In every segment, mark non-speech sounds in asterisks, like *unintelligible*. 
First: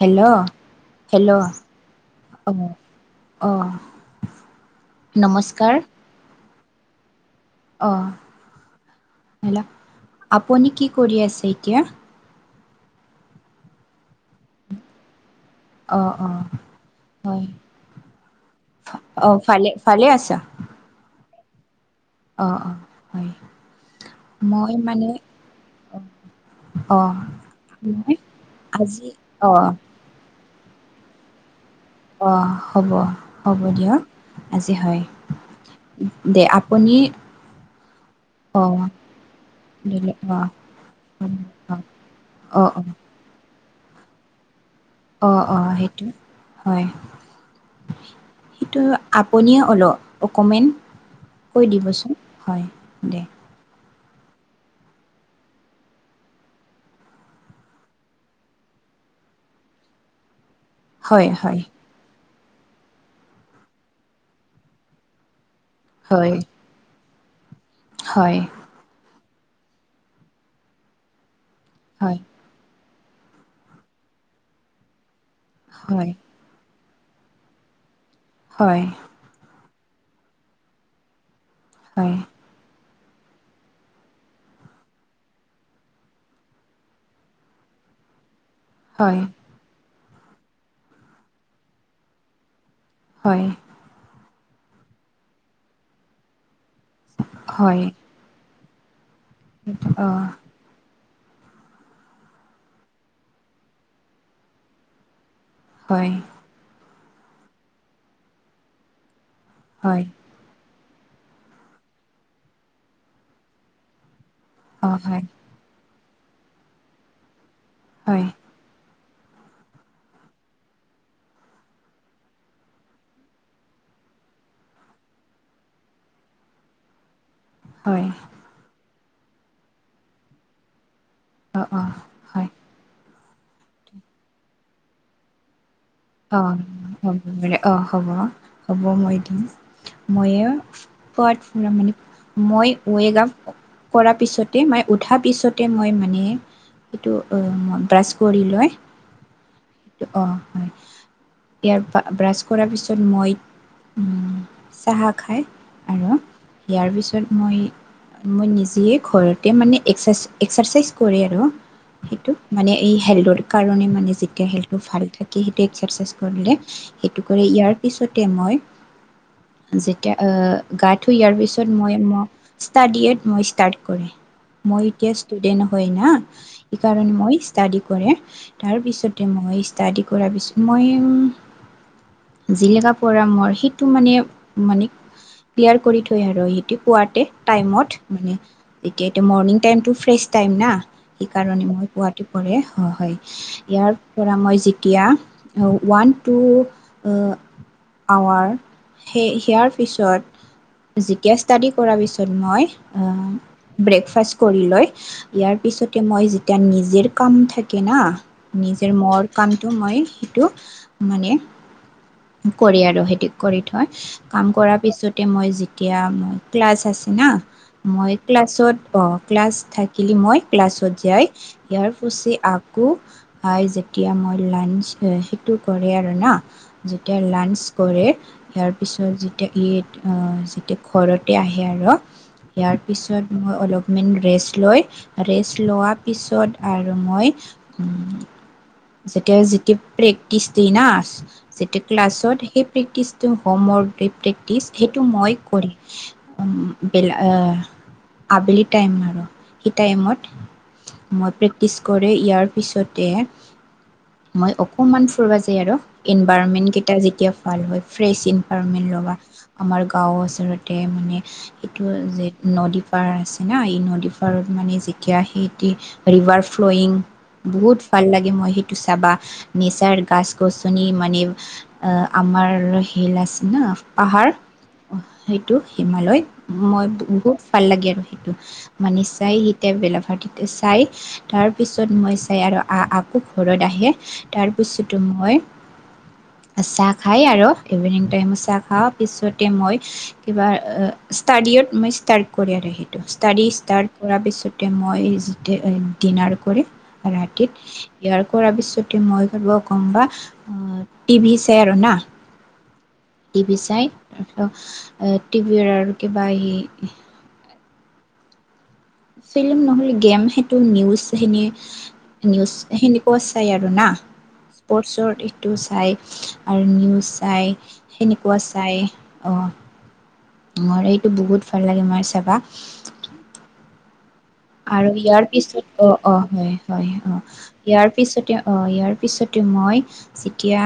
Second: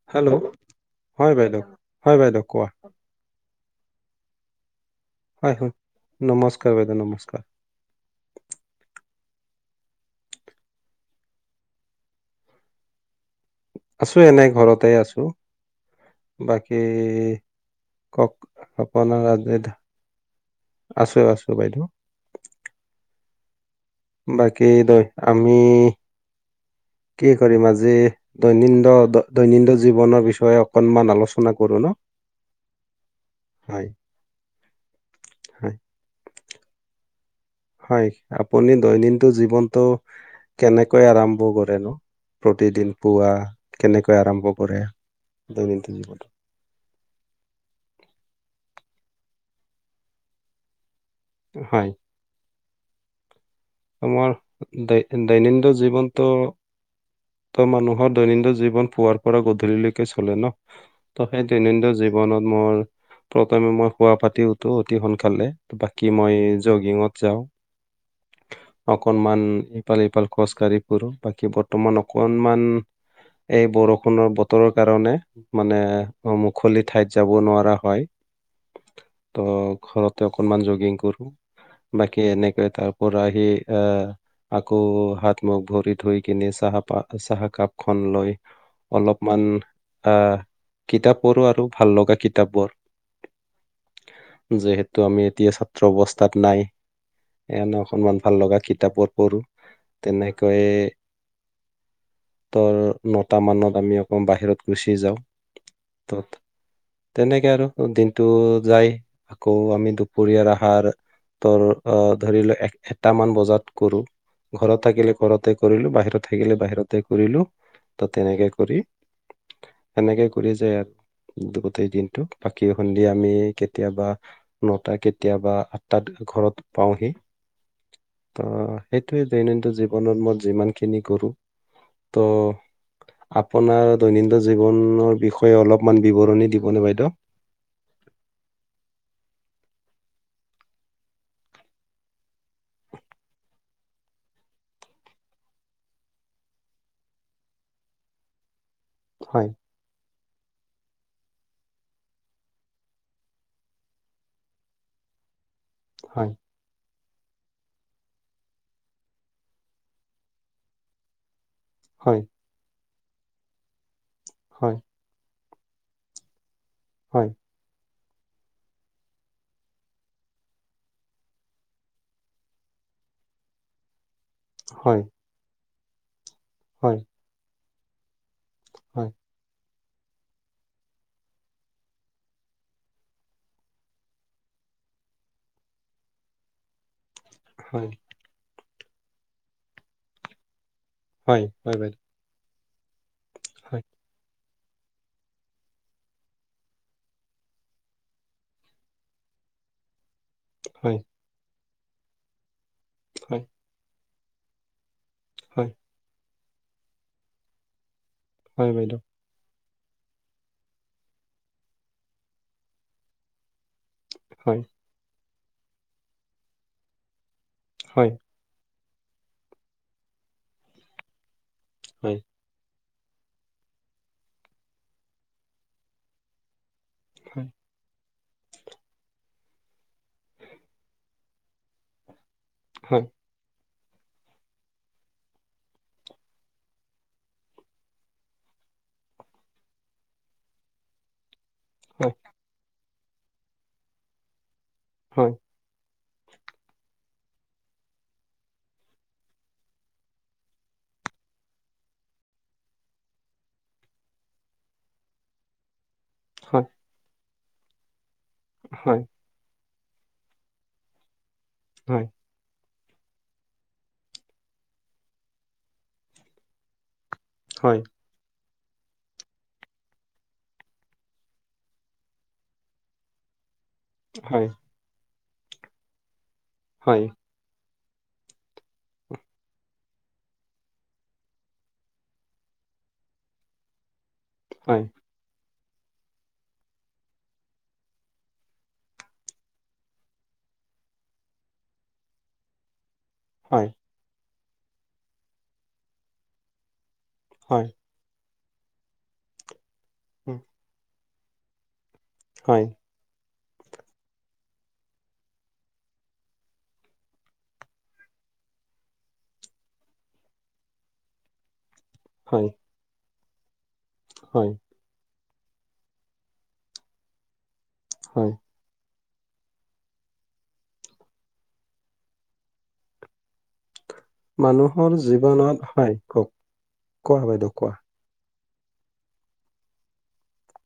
Hello হয় hello বাইদেউ হয় বাইদেউ অঁ কোৱা অঁ হয় হয় নমস্কাৰ নমস্কাৰ বাইদা নমস্কাৰ অ হল আপুনি কি কৰি আছে এতিয়া আছো এনে ঘৰতে আছো অ অ বাকী হয় কওক অ আপোনাৰ আজি ভালে ভালে আছা আছো আছো বাইদেউ অঁ অঁ হয় বাকী মই দয় মানে আমি অ কি কৰিম আজি মই দৈনন্দ আজি অ দৈনন্দ জীৱন জীৱনৰ বিষয়ে অকনমান আলোচনা কৰো ন অঁ হ'ব হ'ব হয় দিয়ক আজি হয় হয় দে আপুনি হয় অ আপুনি দৈনন্দিন জীৱনতটো দিলে অ কেনেকৈ আৰম্ভ কৰে ন অ অ প্ৰতিদিন পুৱা কেনেকৈ আৰম্ভ কৰে অঁ অঁ দৈনন্দিন সেইটো জীৱনটো হয় সেইটো আপুনিয়ে অলপ অকমান কৈ হয় দিবচোন হয় দে আমাৰ দ দৈনন্দিন জীৱনটো ত মানুহৰ দৈনন্দিন জীৱন পুৱোৱাৰ পৰা গধূলিলৈকে চলে ন ত হয় সেই হয় দৈনন্দিন জীৱন জনত মই প্ৰথমে মই শুৱ পাতি উঠো অতি সোনকালে বাকী হয় মই জগিঙত যাওঁ হয় অকনমান ইফাল ইফাল খোজ কঢ়ি পুৰো বাকী বৰ্তমান হয়, অকমান এই বৰষুণৰ বতৰৰ কাৰণে মানে হয়, অ খলি ঠাইত যাব নোৱাৰা হয় হয় ত ঘৰতে অকনমান জগিং কৰো হয়, বাকী এনেকৈ তাৰ পৰাহি আহ আকৌ হাত মুখ ভৰি থই কিনে চাহ পা চাহ কাপ খ লৈ হয়, অলপমান আহ কিতাপ পঢ়োঁ আৰু ভাল লগা কিতাপবোৰ। হয়। যিহেতু আমি এতিয়া ছাত্ৰ অৱস্থাত নাই। হয়, ইমান ভাল লগা কিতাপৰ পঢ়ো অ', তেনেকৈয়ে ধৰ নটা মানত আমি আকৌ বাহিৰত গুচি যাওঁ। হয়, ত'ত তেনেকে আৰু দিনটো যাই। আকৌ আমি হয়, দুপৰীয়াৰ আহাৰ ত'ৰ ধৰি লোৱা এটামান বজাত কৰো ঘৰত অ', থাকিলে হয়, ঘৰতে কৰিলো বাহিৰত থাকিলে বাহিৰতে কৰিলো ত হয়, তেনেকে কৰি সেনেকে কৰি যায় ইয়াত গোটেই দিনটো বাকী সন্ধিয়া আমি কেতিয়াবা নটা কেতিয়াবা আঠটাত ঘৰত পাওঁহি। হয়। ত সেইটোৱে দৈনন্দিন জীৱনত মই যিমানখিনি কৰোঁ। অ' অ' ত হয়, আপোনাৰ দৈনন্দিন জীৱনৰ বিষয়ে কৈ অলপমান বিৱৰণী দিবনে বাইদেউ? অঁ হ'ব হ'ব মই দিম। মইে প মানে মই ৱগ *unintelligible* কৰাৰ পিছতে মই উঠা পিছতে মই মানে এইটোই ব্ৰাছ কৰি লৈ হয়। অ' হয়। ইয়াৰ ব্ৰাছ কৰাৰ পিছত মই চাহ খায় আৰু হয় ইয়াৰ পিছত মই মই নিজে ঘৰতে মানে এক্সাৰ এক্সাৰচাইজ কৰে আৰু হয় সেইটো মানে এই হেল্থৰ কাৰণে মানে যেতিয়া হয় হেল্থটো ভাৰি থাকে সেইটো এক্সাৰচাইজ কৰিলে সেইটো হয় কৰি ইয়াৰ পিছতে মই যেতিয়া আহ গা- ধুই অহাৰ পিছত মই মোক ষ্টাডিয় মই ষ্টাৰ্ট কৰে। মই হয় এতিয়া ষ্টুডেন্ট হয় না সেই হয় কাৰণে মই স্তাডি কৰে তাৰ হয় পিছতে মই ষ্টাডি কৰাৰ পিছত মই যিলকা পৰাঢ় মোৰ সেইটো মানে মানে ক্লিয়াৰ কৰি থৈ আৰু সেইটো পোৱাতে হয় টাইমত মানে এতিয়া এতিয়া মৰ্ণিং টাইমটো ফ্ৰেছ টাইম না হয় সেইকাৰণে হয় মই বাইদেউ পোৱাত কৰে হয় হয় ইয়াৰ পৰা মই জতিয়া ওৱান, টু আৱাৰ সেই সেয়াৰ হয় পিছত যেতিয়া ষ্টডি কৰাৰ পিছত মই হয় ব্ৰেকফাষ্ট কৰি লয় ইয়াৰ হয় পিছতে মই যেতিয়া নিজে কাম থাকে না হয় নিজে বাইদেউ মোৰ কামটো মই সেইটো মানে কৰি আৰু সেইটো কৰি থয় কাম হয় কৰাৰ পিছতে মই যেতিয়া মই ক্লাছ আছে না হয় মই ক্লাছত অ ক্লাছ থাকিলি মই ক্লাছত যাই ইয়াৰ হয় পাছত আকৌ যেতিয়া মই লাঞ্চ সেইটো কৰে আৰু না যেতিয়া হয় লাঞ্চ কৰে। ইয়াৰ পিছত যেতিয়া ই যেতিয়া ঘৰতে আহে আৰু ইয়াৰ হয় পিছত মই অলপ মই ৰেষ্ট লৈ ৰেষ্ট লোৱাৰ পিছত আৰু মই যেতিয়া যেতিয়া প্ৰেক্টিচ দি না যেতিয়া হয় ক্লাছত সেই প্ৰেক্টিচ ট হোম ৱৰ্ক প্ৰেক্টিচ সেইটো মই হয় কৰিম। আবেলি টাইম আৰু সেই টাইমত মই প্ৰেক্টিছ কৰে ইয়াৰ পিছতে মই অকণমান ফুব যায় আৰু হয় ইনভাইৰণমেন্ট কেইটা যেতিয়া ভাল হয় ফ্ৰেছ ইন হয় লবা আমাৰ গাও আচলতে মানে সেইটো হয় হয় যে নদী পাৰ আছে না এই নদী পাৰত মানে যেতিয়া সেইতি ৰিভাৰ ফ্লয়িং বহুত হয় ভাল লাগে মই সেই ুচাবা নেচাৰ গছ গ চুনি মানে অ আমাৰ হেল আছে ন পাহাৰ সেইটো হিমালয় মই হয় বহুত ভাল লাগে আৰু সেইটো মানি চাই সিতে বেলা ভাৰটিতে চাই তাৰ পিছত মই চাই আৰু আহ আকৌ ঘৰত আহে হয় তাৰপিছো মই চাহ খাই আৰু ইভিনিং টাইম চাহ খাওঁ পিছতে মই কিবা ষ্টাডিত মই ষ্টাৰ্ট কৰে আৰু সেইটো তাৰি হয়, তাৰ পৰা পিছতে মই ডিনাৰ কৰে ৰাতিত হয়, ইয়াৰ কৰাৰ পিছতে মই ঘব কম বাা উম, টিভি চাই আৰু না হয় টিভি চাই তাৰপছ টিভ আৰু কিব আহি ফিল্ম নহ'লে গেম সেইটো নিউজখিনি হয়, নিউজ খেন্দি কচ চাই আৰু না হয় স্পৰ্টছৰ এইটো চাই আৰু নিউজ চায় হয়। সেনেকুৱা চায় অঁ ম এইটো বহুত ভাল লাগে মাৰ চাবা আৰু মানুহৰ ইয়াৰ জীৱনত পিছত অ হয় অ কওক হয় হয় অ কোৱা বাইদেউ কোৱা ইয়াৰ পিছতে অ ইয়াৰ পিছতে মই যেতিয়া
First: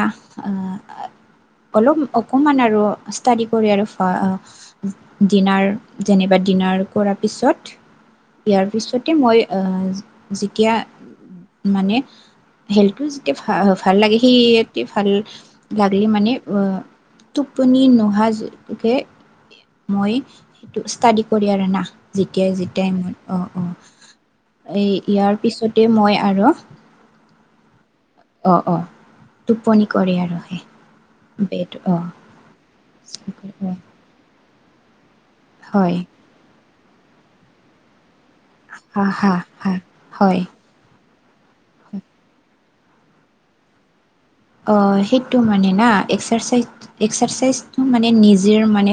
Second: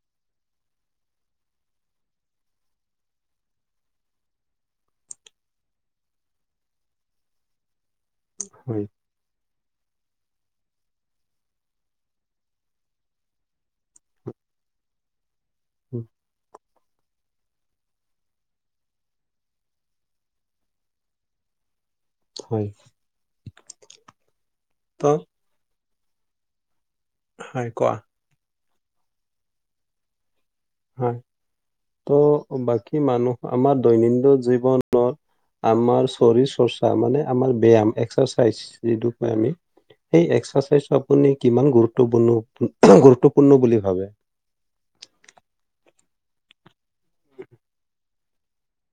অলপ অকমান আৰু ষ্টাডি কৰি আৰু ডিনাৰ যেনিবা ডিনাৰ কৰাৰ পিছত ইয়াৰ হয়, পিছতে মই যেতিয়া মানে হেলটো যেতিয়া ভ ভাল লাগে সিতে ভাল লাগল উম, মানে অ টোপনি নোহোকে মই সেইটো ষ্টাডি কৰি আৰু না যেতিয়াই হয়। যেতিয়াই মই অ অ এই ত' ইয়াৰ পিছতে মই আৰু হয় কোৱা অ অ টোপনি কৰে আৰু সেই হয় বেড অঁ ত' বাকী মানুহ আমাৰ দৈনন্দিন জীৱনত হয় আমাৰ শৰীৰ চৰ্চা মানে আাৰ ব্যায়াম হা হা হা এক্সাৰচাই হয় *unintelligible* আপুনি কিমান গুৰুত্বপূৰ্ণ গুৰুত্বপূৰ্ণ বুলি ভাবে সেইটো মানে না এক্সাৰচাইজ এক্সাৰচাইজটো মানে নিজে মানে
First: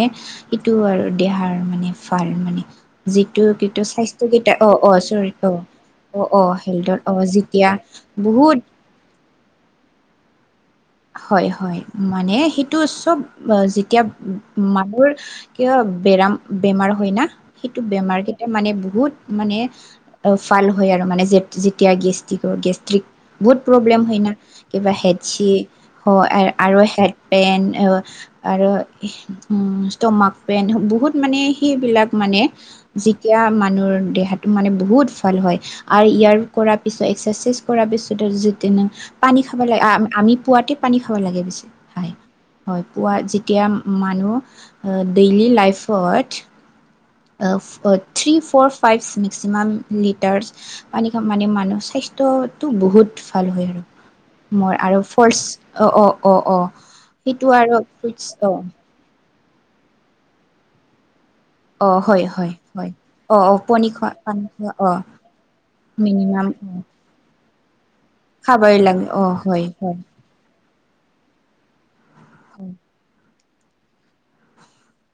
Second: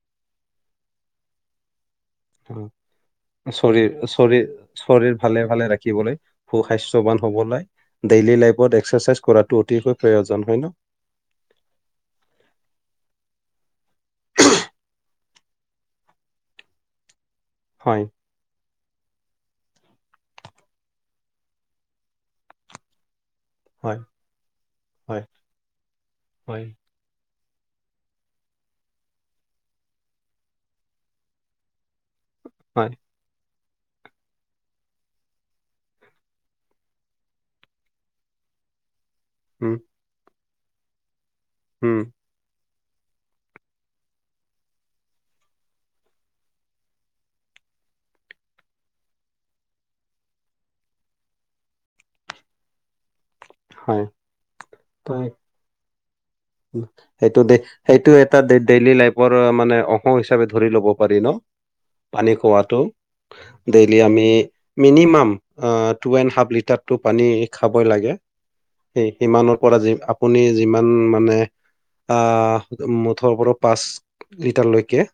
এইটো আৰু দেহাৰ মানে ভাল মানে অ', যিটো কি শৰীৰ শৰীৰ স্বাস্থ্যকেইটা অ অ শৰীৰ চৰি ভালে ভালে ৰাখিবলৈ অ অ হেলডত অ সু-স্বাস্থ্যৱান হ'বলৈ যেতিয়া ডেইলি বহুত লাইফত এক্সাৰচাইজ কৰাটো অতিকৈ প্ৰয়োজন হয় ন হয় হয় মানে সেইটো চব যেতিয়া মানোৰ কিয় বেৰা বেমাৰ হয় না সেইটো হয়, বেমাৰ ক মানে বহুত মানে ভাল হয় আৰু মানে যেতিয়া গেষ্টিকৰ গেষ্ট্ৰিক বহুত প্ৰব্লেম হয় না কিবা হেড হয় চি হয় আৰু হে পেণ্ট আৰু উ ষ্টমাক পেণ্ট বহুত মানে সেইবিলাক মানে হয় যেতিয়া মানুহৰ দেহাটো মানে বহুত ভাল হয় আৰু ইয়াৰ কৰাাৰ পিছত এ্চাৰচাইজ কৰাাৰ পিছত যিটো ন পানী খাব উম লাগে আ আমি পুৱাতে পানী খাব লাগে পিছে হোম হয় পুৱা যেতিয়া মানুহ ডেইলি লাইফত of uh three four five maximum litres পানী খোৱা মানে মানুহ স্বাৰ্থটো বহুত ভাল হয় মই আৰু ফাৰ্ছ অ অঁ হুহ সেইটো দেখ সেইটো এটা অ ডে ডেইলি লাইফ পৰ মানে অংশ হিচাপে ধৰি ল'ব পাৰি ন অ হয় পানী হয় খোৱাটো হয় অ অ পনী ডেইলি খোৱা আমি পানী খোৱা অ minimum uh two and minimum half লিটাৰটো পানী খাবই লাগে। খাবই সি লাগে অ কিমানৰ হয় পৰা যি হয় আপুনি যিমান মানে আহ মুঠৰ ওপৰত পাঁচ লিটাৰলৈকে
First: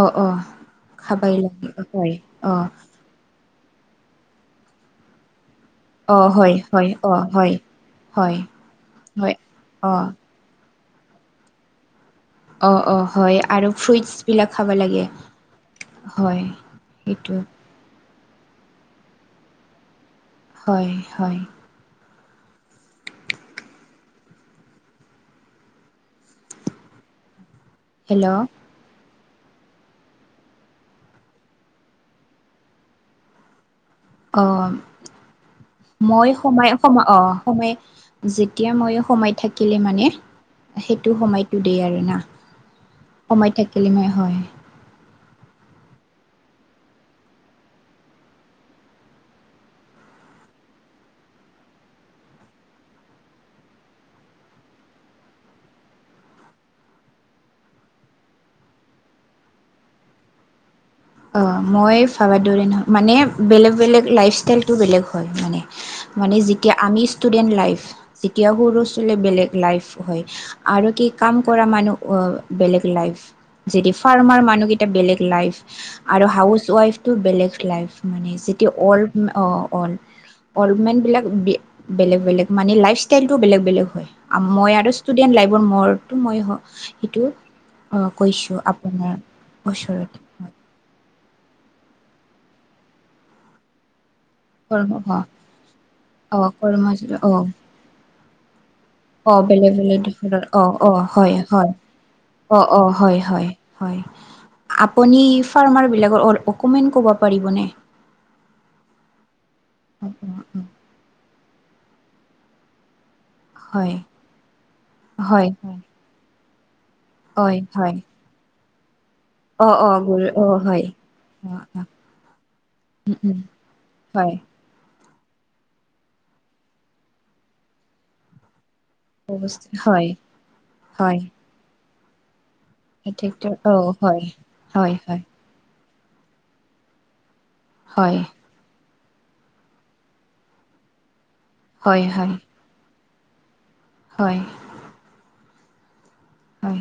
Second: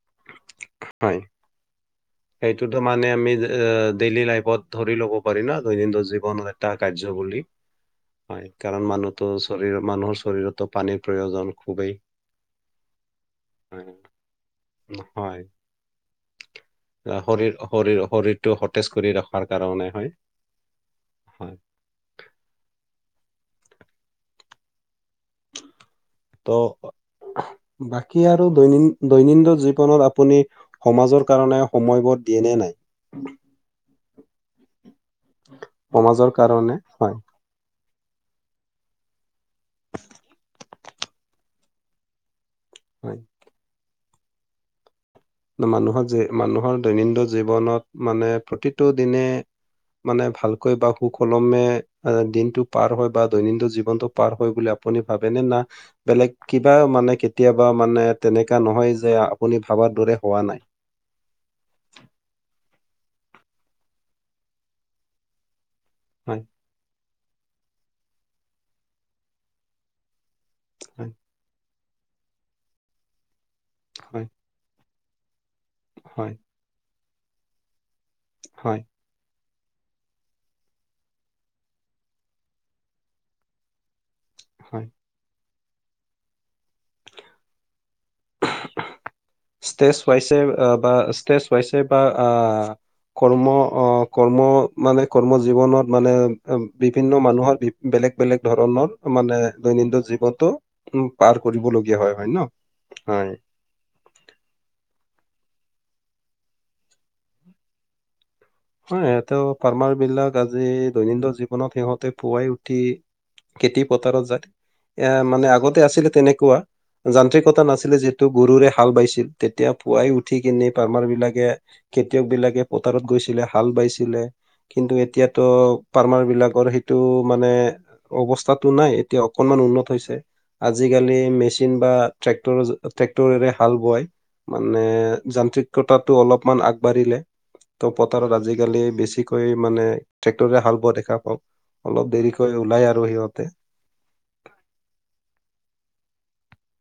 অ অ খাবাই লাগিব হয় অ নে আমি যে এ ডেইলি লাইফত ধৰি লব পাৰি ন দৈনন্দিন অ জীৱনৰ হয় এটা হয় কাৰ্য অ বুলি হয় হয় কাৰণ মানুহতো হয় শৰীৰ অ মানুহৰ শৰীৰতো পানীৰ প্ৰয়োজন খুবেই অঁ অঁ হয় আৰু হয় ফ্ৰুইট্ছ বিলাক খাব লাগে। হয়। হয় আহ, সেইটো শৰীৰ শৰীৰ শৰীৰটো সতেজ কৰি ৰখাৰ কাৰণে হয় হয় হয় ত' বাকী হেল্ল' আৰু দৈনিন দৈনন্দিন জীৱনত আপুনি সমাজৰ কাৰণে সময়বধ দিয়ে নে নাই অ সমাজৰ মই সোমাই কাৰণে সমা হয় অ সময় যেতিয়া মই সোমাই থাকিলে মানে সেইটো সময়তটো দেই আৰু না হয় সময় থাকিলে মই হয় মানুহৰ মানুহৰ দৈনন্দিন জীৱনত মানে প্ৰতিটো দিনে মানে ভালকৈ বা সুকলমে দিনটো পাৰ হয় বা দৈনন্দিন জীৱনটো পাৰ হয় বুলি আপুনি ভাবেনে না বেলেগ কিবা মানে কেতিয়াবা মানে তেনেকা নহয় যে আপুনি ভাৱাৰ দৰে হোৱা নাই অঁ মই ভাবা দৰে ন। মানে বেলেগ বেলেগ লাইফ ষ্টাইলটো বেলেগ হয় মানে মানে হয় যেতিয়া আমি ষ্টুডেন্ট লাইফ এতিয়া সৰু ছোৱালী বেলেগ লাইফ হয় আৰু কি হয় কাম কৰা মানু অ বেলেগ লাইফ যদি হয় ফাৰ্মাৰ মানু গি বেলেগ লাইফ আৰু হয় হাউচ ৱাইফটো বেলেগ লাইফ মানে যদি হয় অল অঁ অ'ল অল মেন বিলাক বে বেলেগ বেলেগ মানে লাইফ ষ্টাইলটো বেলেগ বেলেগ হয় মই হয় আৰু ষ্টুডেণ্ট, লাইফৰমৰতো মই হওঁ সেইটো *unintelligible* অ', কৈছোঁ, আপোনাৰ ষ্টেজ ওচৰত ৱাইছে বা ষ্টেজ ৱাইছে বা আ কৰ্ম অ' কৰ্ম মানে, কৰ্ম জীৱনত মানে অ কৰ্ম বিভিন্ন অ মানুহৰ বেলেগ বেলেগ ধৰণৰ। মানে অ', বেলেগ বেলেগ দৈনন্দিন দিশত জীৱনটো অ', উম অ', হয়, পাৰ হয়, কৰিবলগীয়া হয় ন অ', অ', হয়, হয়। হয়। আপুনি ফাৰ্মাৰ বিলাকৰ অল অকমান ক'ব পাৰিবনে? হয়, সিহঁতেও ফাৰ্মাৰ বিলাক আজি দৈনন্দিন জীৱনত সিহঁতে পুৱাই উঠি খেতি হয় পথাৰত যায়, এ, মানে হয় আগতে আছিলে তেনেকুৱা। হয় যান্ত্ৰিকতা হয় নাছিলে যিহেতু গৰুৰে হাল বাইছিল। অ তেতিয়া অ পুৱাই গৰু উঠি অ কিনি হয় ফাৰ্মাৰ বিলাকে, অ অ খেতিয়ক বিলাকে পথাৰত উম উম গৈছিলে। হাল বাইছিলে। হয় কিন্তু এতিয়াতো ফাৰ্মাৰ বিলাকৰ সেইটো মানে অৱস্থাতটো নাই এতিয়া অকনমান উন্নত হয় হৈছে। আজিকালি হয় মেচিন বা ট্ৰেক্টৰৰ যে ট্ৰেক্টৰ ট্ৰেক্টৰেৰে অ হাল বোৱাই, হয় মানে হয় হয় যান্ত্ৰিক কতাটো অলপমান আগবাঢ়িলে, ত' হয় পতাৰত আজিকালি বেছিক কৈ মানে ট্ৰেক্টৰেৰে হাল বোৱা দেখা পাওঁ, হয় অলপ হয় দেৰিকৈ ওলাই আৰু সিহঁতে হয়। হয়।